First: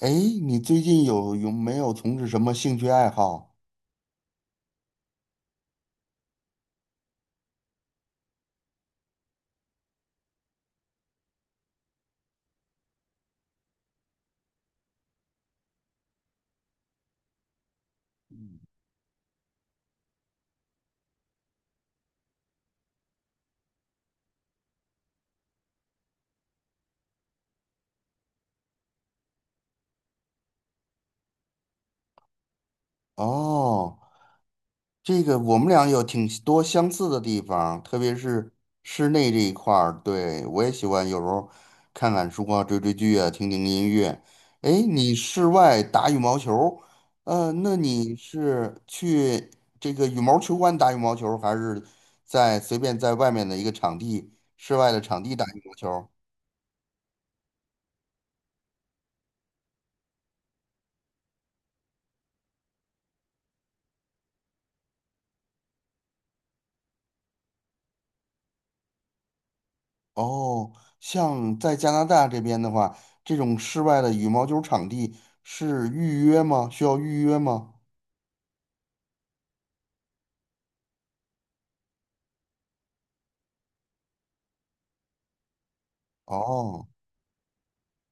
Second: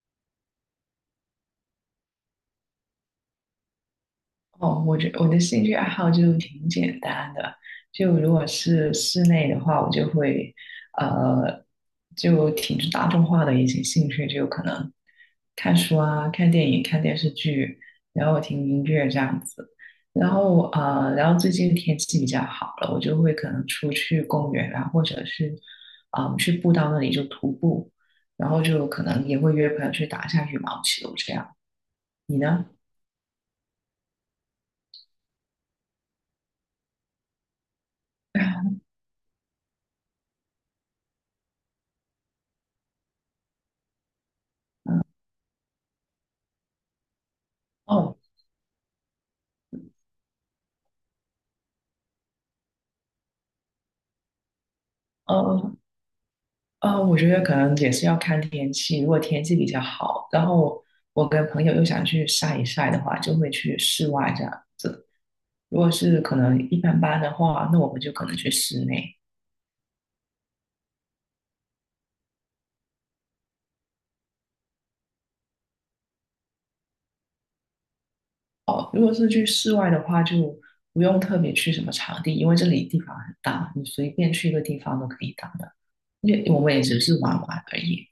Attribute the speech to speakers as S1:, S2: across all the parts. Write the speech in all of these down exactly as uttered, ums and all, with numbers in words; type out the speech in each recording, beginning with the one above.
S1: 哎，你最近有有没有从事什么兴趣爱好？
S2: 哦，我觉我的兴趣爱好就挺简单的，就如果是室内的话，我就会呃，就挺大众化的一些兴趣，就可能看书啊、看电影、看电视剧，然后
S1: 嗯。
S2: 听音乐这样子。然后呃，然后最近天气比较好了，我就会可能出去公园啊，或者是嗯、呃去步道那里就徒步，然后就可能也会约朋友去打一下羽毛球这样。你呢？
S1: 哦，这个我们俩有挺多相似的地方，特别是室内这一块儿。对，我也喜欢有时候看看书啊，追追剧啊，听听音乐。哎，你室外打羽毛球，呃，那你
S2: 哦。
S1: 是去这个羽毛球馆打羽毛球，还是在随便在外面的一个场地，室外的场地打羽毛
S2: 哦，
S1: 球？
S2: 呃，我觉得可能也是要看天气。如果天气比较好，然后我跟朋友又想去晒一晒的话，就会去室外这样子。如果是可能一般般的话，那我们就可能去室内。
S1: 哦，像在加拿大这边的话，这种室外的羽毛球场地是预约吗？需要预约吗？
S2: 哦，如果是去室外的话，就不用特别去什么场地，因为这里地方很大，你随便去一个地方都可以打的。因为我们也
S1: 哦
S2: 只是玩玩而已。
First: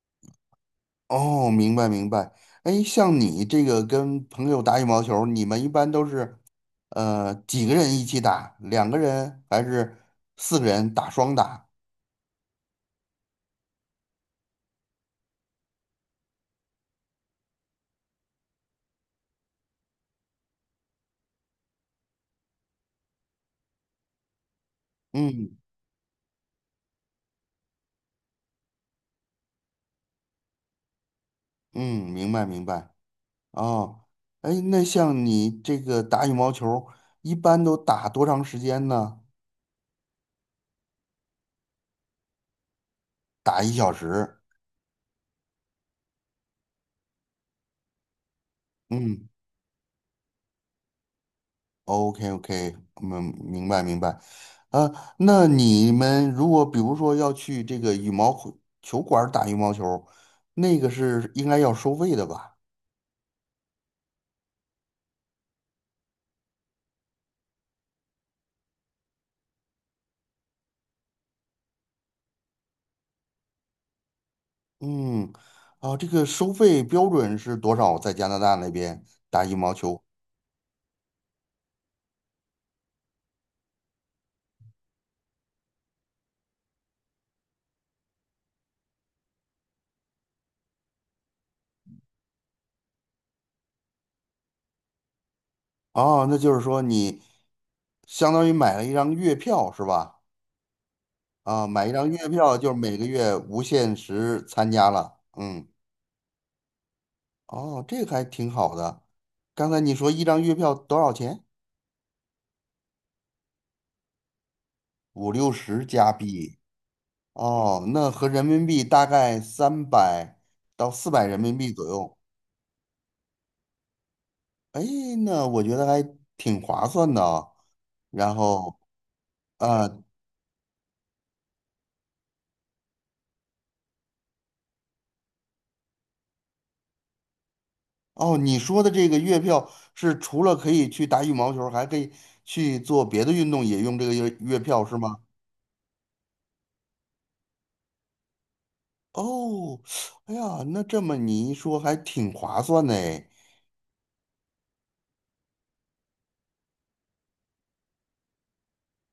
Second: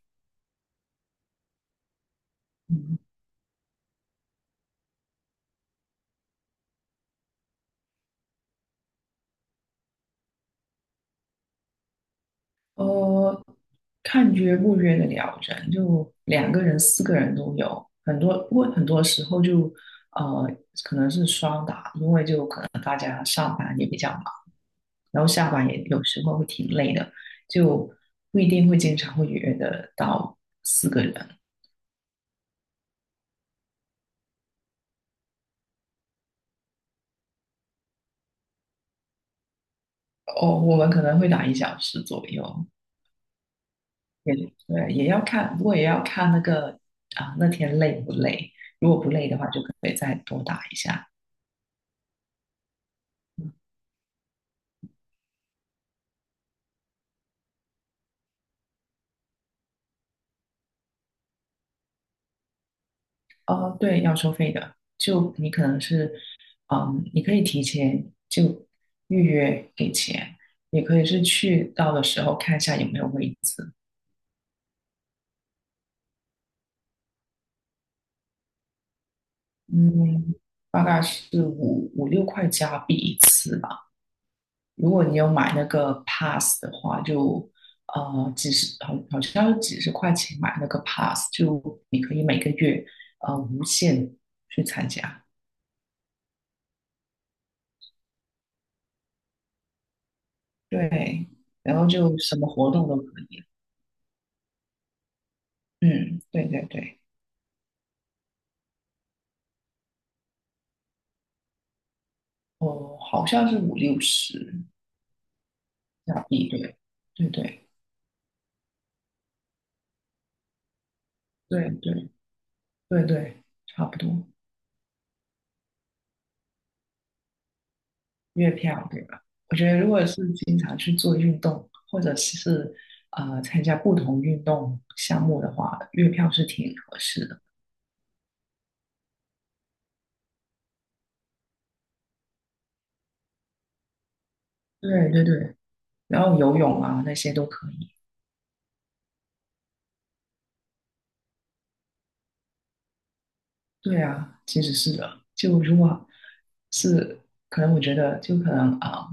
S1: 哦，明白明白。哎，
S2: 嗯
S1: 像你这个跟朋友打羽毛球，你们一般都是呃几个人一起打？两个人还是四个人打双打？
S2: 呃，看约不约的了人，就两个人、四个人都有，很多，不过很多时候就呃，可能是双打，因为就可能，然后下
S1: 嗯
S2: 班也有时候会挺累的，就不一定会经常会约得到四个人。
S1: 嗯，明白明白。哦，哎，那像你这个打羽毛球，一般都打多长时间呢？
S2: 哦，我们可能会打一小时左右，
S1: 打一小
S2: 也
S1: 时。
S2: 对，也要看，不过也要看那个啊，那天累不累，如果不
S1: 嗯。
S2: 累的话，就可以再多打一下。
S1: OK OK，嗯，明白明白。呃，那你们如果比如说要去这个羽毛球球馆儿打羽毛球，那个是应该要收费的吧？
S2: 哦，对，要收费的。就你可能是，嗯，你可以提前就预约给钱，也可以是去到的时候看一下有没有位置。
S1: 嗯，啊，这个收费标准是多少？在加拿大那边打羽毛球？
S2: 嗯，大概是五五六块加币一次吧。如果你有买那个 pass 的话，就呃几十，好好像是几十块钱买那个 pass，就你可以每个月呃无限去参加。
S1: 哦，那就是说你相当于买了一张月票是吧？
S2: 对，
S1: 啊，
S2: 然
S1: 买
S2: 后
S1: 一张
S2: 就
S1: 月
S2: 什么
S1: 票就
S2: 活
S1: 是
S2: 动
S1: 每
S2: 都
S1: 个
S2: 可
S1: 月
S2: 以。
S1: 无限时参加了。嗯，
S2: 嗯，对对对。
S1: 哦，这个还挺好的。刚才你说一张月票多少钱？
S2: 哦，好像是五六十
S1: 五六十加
S2: 加币，
S1: 币。
S2: 对，对对
S1: 哦，那合人民币大概三百到四百人民
S2: 对
S1: 币左
S2: 对
S1: 右。
S2: 对对，差不多
S1: 哎，那我觉得还挺划算的啊。然
S2: 月
S1: 后，
S2: 票对吧？我觉得
S1: 啊，
S2: 如果是经常去做运动，或者是呃参加不同运动项目的话，月票是挺合适的。
S1: 哦，你说的这个月票是除了可以去打羽毛球，还可以去做别的运动，也用这个月月票是
S2: 对
S1: 吗？
S2: 对对，然后游泳啊那些都可以。
S1: 哦，哎呀，那这么你一说还挺划算的哎。
S2: 对啊，其实是的。就如果是可能，我觉得就可能啊、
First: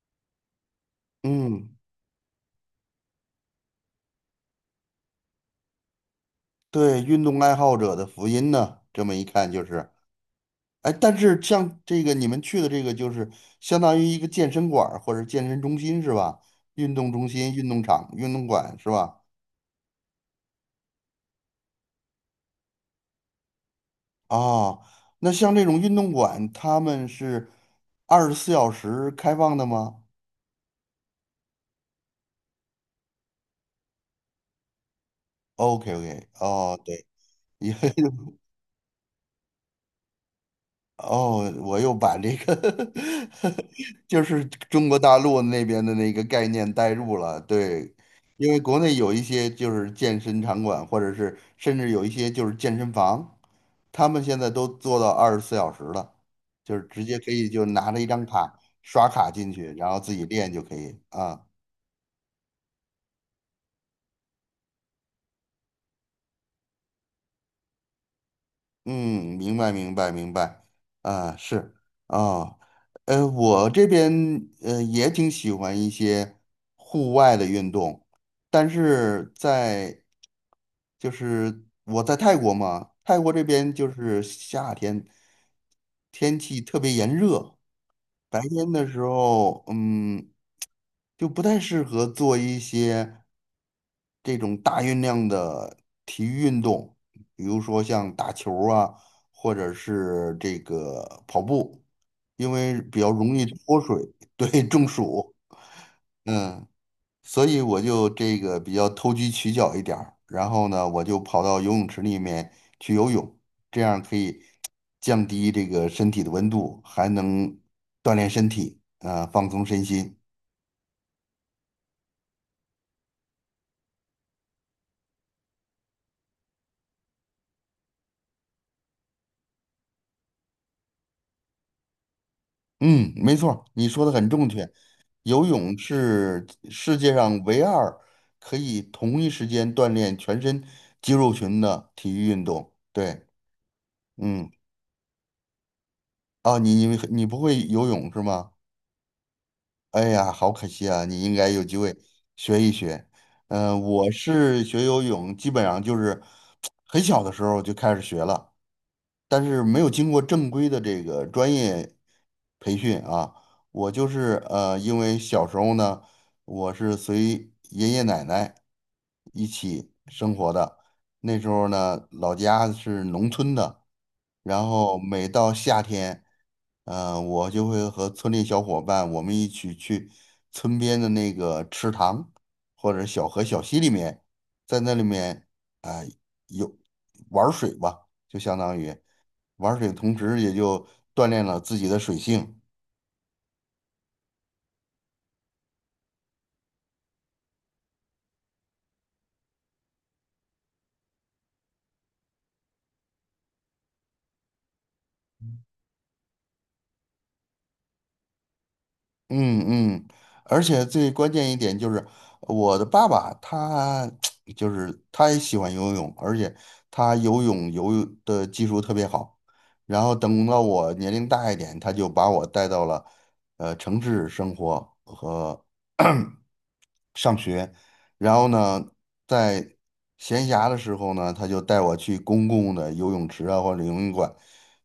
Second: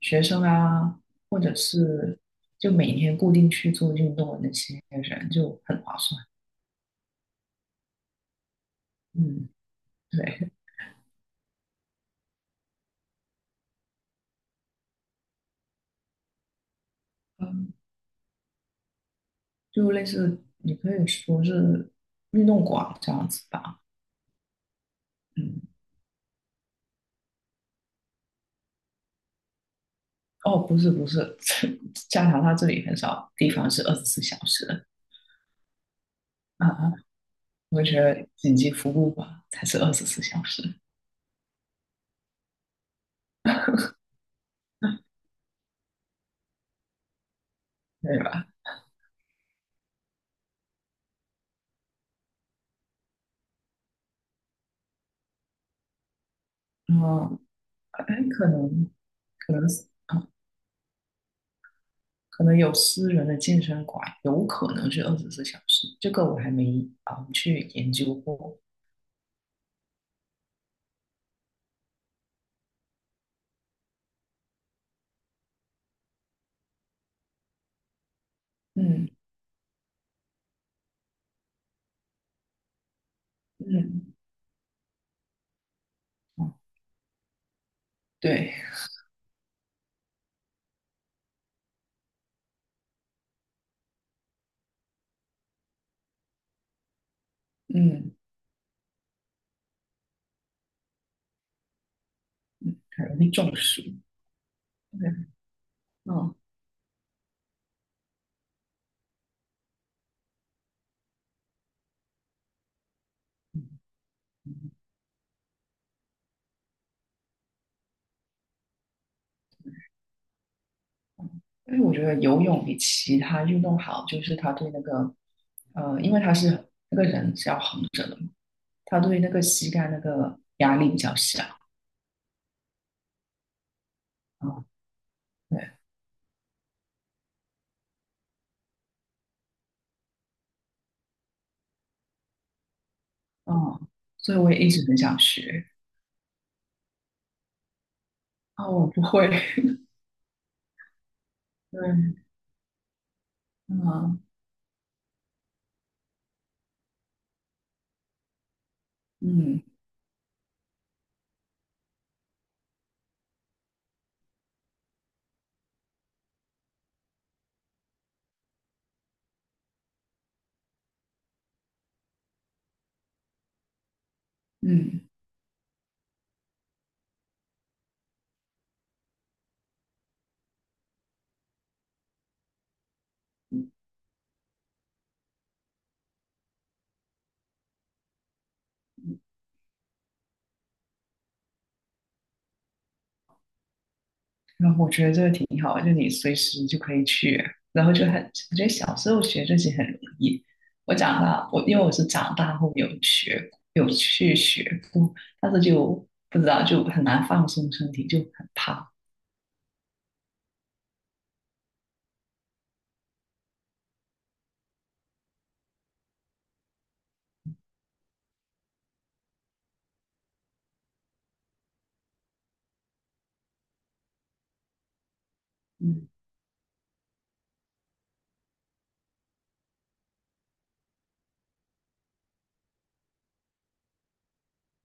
S2: 学生啊，或者
S1: 嗯，
S2: 是就每天固定去做运动的那些人就很划算。
S1: 对，运动爱好者的福音呢，这么一
S2: 嗯，
S1: 看就是。
S2: 对，
S1: 哎，但是像这个你们去的这个，就是相当于一个健身馆儿或者健身中心是吧？运动中心、运
S2: 嗯，
S1: 动场、运动馆是吧？
S2: 就类似你可以说是运动馆这样子吧。
S1: 哦，那像
S2: 嗯，
S1: 这种运动馆，他们是二十四小时开放的吗
S2: 哦，不是不是，加拿大这里很少地方是二十四小时的
S1: ？OK OK，哦，
S2: 啊，
S1: 对，
S2: 我觉 得紧急服务吧才是二十四小时，
S1: 哦，我又把这个 就是中国大陆那边的那个概念带入了，对，
S2: 对吧？
S1: 因为国内有一些就是健身场馆，或者是甚至有一些就是健身房，他们现在都做到二十四小时了，就是直接可
S2: 嗯，
S1: 以就拿着
S2: 哎，
S1: 一张
S2: 可
S1: 卡
S2: 能
S1: 刷卡进
S2: 可
S1: 去，
S2: 能是
S1: 然后自己
S2: 啊，
S1: 练就可以啊。
S2: 可能有私人的健身馆，有可能是二十四小时，这个我还没啊、去研究过。
S1: 嗯，明白明白明白，啊是啊，呃，我这边呃也挺喜欢一些户外的运动，但
S2: 嗯
S1: 是在就是我在泰国嘛，泰国这边就
S2: 嗯，
S1: 是夏天天
S2: 哦，
S1: 气特别炎热，白
S2: 对，
S1: 天的时候，嗯，就不太适合做一些这种大运量的体育运动，比如说
S2: 嗯，
S1: 像打球儿啊，或者是这个跑步，因为比
S2: 很
S1: 较
S2: 容易
S1: 容易
S2: 中
S1: 脱
S2: 暑。
S1: 水，对，中
S2: 对，
S1: 暑。
S2: 嗯，
S1: 嗯。所以我就这个比较投机取巧一点儿，然后呢，我就跑到游泳池里面去游泳，这样可以降低这个身体的温度，还能锻炼身体，啊、放松身心。
S2: 因为我觉得游泳比其他运动好，就是它对那个呃，因为它是那个人是要横着的嘛，它对那个膝盖那个压力比较小。
S1: 嗯，没错儿你说的很正
S2: 啊、
S1: 确。游
S2: 对，
S1: 泳是世界上唯二可以同一时间锻炼全身肌肉群的体育运动。对，
S2: 嗯，所以
S1: 嗯，
S2: 我也一直很想学。
S1: 啊，你你你不会游泳是吗？
S2: 啊、我不会。
S1: 哎呀，好可惜啊！你应该有机会
S2: 对，
S1: 学一学。嗯、我
S2: 嗯。
S1: 是学游泳，基本上就是很小的时候就开始学了，但是
S2: 嗯
S1: 没有经过正规的这个专业培训啊。我就是呃，因为小时候呢，我是随爷爷奶奶一起生活的，那时候呢，老家是农村的，然后
S2: 嗯，
S1: 每到夏天，呃，我就会和村里小伙伴我们一起去村边的那个池塘或者小河小溪里面，在那里面啊，有玩儿水吧，就相当于。玩水同时也就锻炼了自己的水性。
S2: 然后我觉得这个挺好的就你随时就可以去，然后就很，我觉得小时候学这些很容易。我长大，我因为我是长大后有学，有去学过，但是就不知道就很难放松身体，就很怕。
S1: 嗯嗯，而且最关键一点就是，我的爸爸他 就是他也喜欢游泳，而且他游泳游的技术特别好。然后等到我年龄大一点，他就把我带到了呃城市生活和
S2: 嗯
S1: 上学，然后呢，在闲暇的时候呢，他就带我去公共的游泳池啊或者游泳馆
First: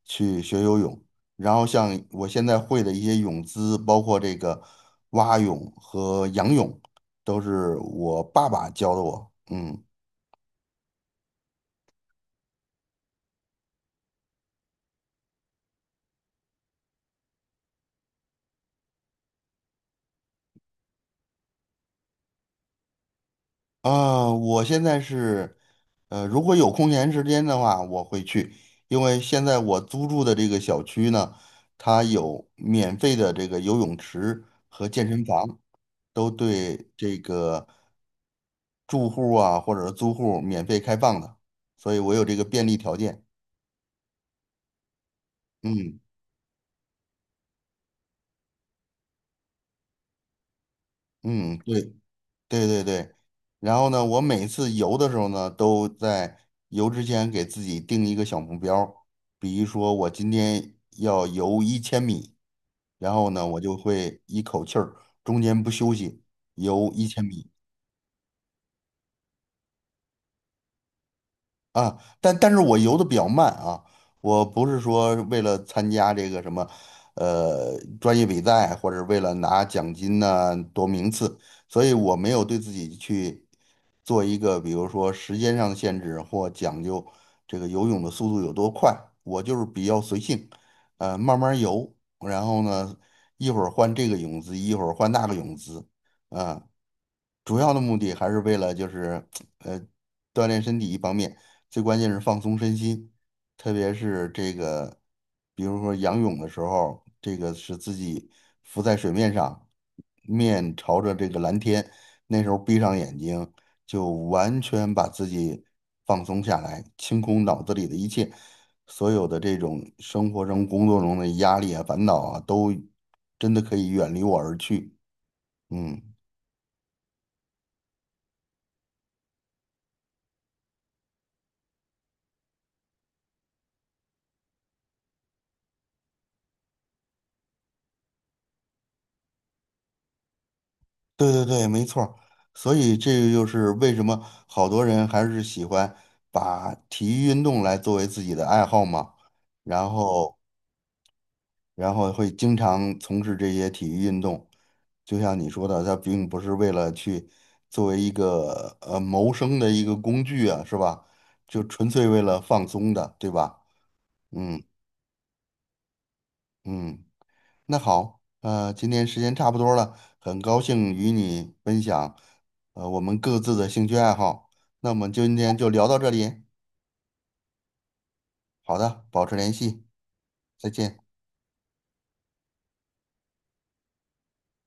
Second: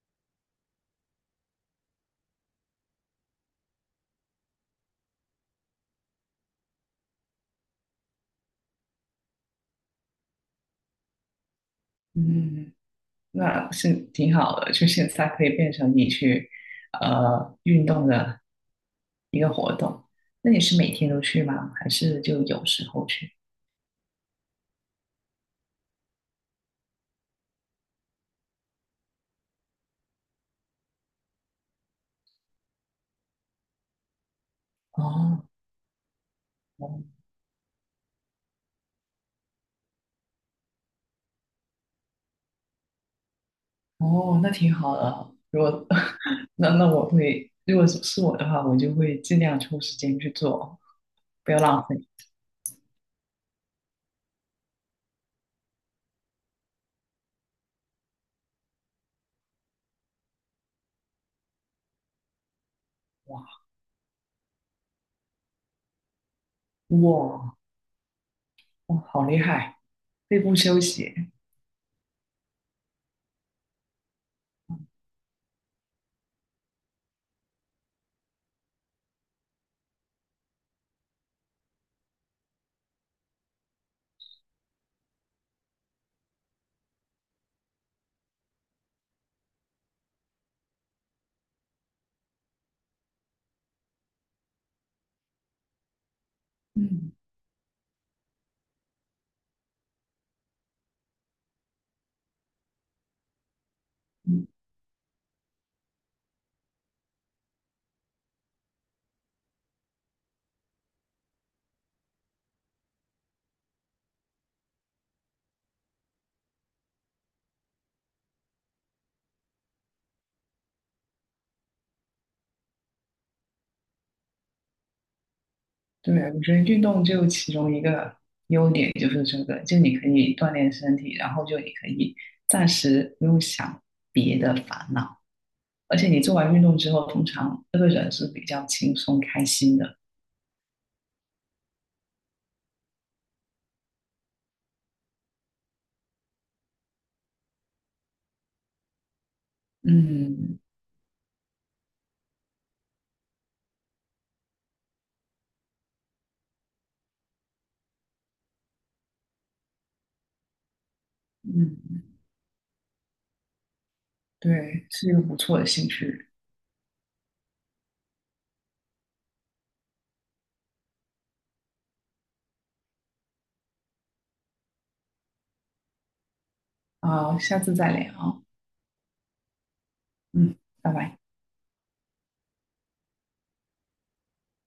S1: 去学游泳。然后像我现在会的一些泳姿，包括这个蛙泳和仰泳，都是我爸爸教的我。嗯。
S2: 嗯，那是挺好的，就现在可以变成你去呃运动的一个活动。那你是每天都去吗？还是就有时候去？
S1: 啊，我现在是，呃，如果有空闲时间的话，我会去，因为现在我租住的这个小区呢，它有免费的这个游泳池和健身
S2: 哦，
S1: 房，都对这个住户啊或者是租户免费开放的，所以我有这个便利条件。
S2: 哦，那挺好的啊。如果
S1: 嗯
S2: 那那我会，如果是是我的话，我就会尽量抽时间去做，不
S1: 嗯，
S2: 要浪
S1: 对。
S2: 费。
S1: 对对对，然后呢，我每次游的时候呢，都在游之前给自己定一个小目标儿。比如说我今天要游一千米，然后呢，我
S2: 哇
S1: 就会一口气儿中间不休息游一千米
S2: 哇哇，好厉害！肺部休息，
S1: 啊。但但是我游的比较慢啊，我不是说为了参加这个什么呃专业比赛，或者为了拿奖金呐、夺名次，所以我没有对自己去做一个，比如说时间上的限制或讲究这个游泳的速度有多快，我就是比较随性，呃，慢慢游，然后呢，一会儿换这个泳姿，一会儿换那个泳姿，啊、
S2: 嗯
S1: 主要的目的还是为了就是呃锻炼身体一方面，最关键是放松身心，特别是
S2: 嗯，
S1: 这个，比如说仰泳的时候，这个是自己浮在水面上，面朝着这个蓝天，那时候闭上眼睛，就完全把自己放松下来，清空脑子里的一切，所有的这种生活中、工作中的压力啊、烦恼啊，都真的可以远离我而去。嗯。
S2: 对，我觉得运动就其中一个优点就是这个，就你可以锻炼身体，然后就你可以暂时不用想别的烦恼，而且你做完运动之后，通常这个人是比较轻松开心的。
S1: 对对对，没错儿。所以这个就是为什么好多人还是喜欢把体育运动来作为自己的爱好嘛，然后
S2: 嗯
S1: 然后会经常从事这些体育运动。就像你说的，他并不是为了去作为一个呃谋生的一个工具啊，是吧？就纯
S2: 嗯，
S1: 粹为了放松的，对吧？嗯
S2: 对，是一个不错的兴趣。
S1: 嗯。那好，呃，今天时间差不多了，很高兴与你分享，呃，我们各自的兴趣爱好。那我们今天就聊到这里。
S2: 好，下次再聊啊。
S1: 好的，保持联系，
S2: 嗯，
S1: 再
S2: 拜
S1: 见。
S2: 拜。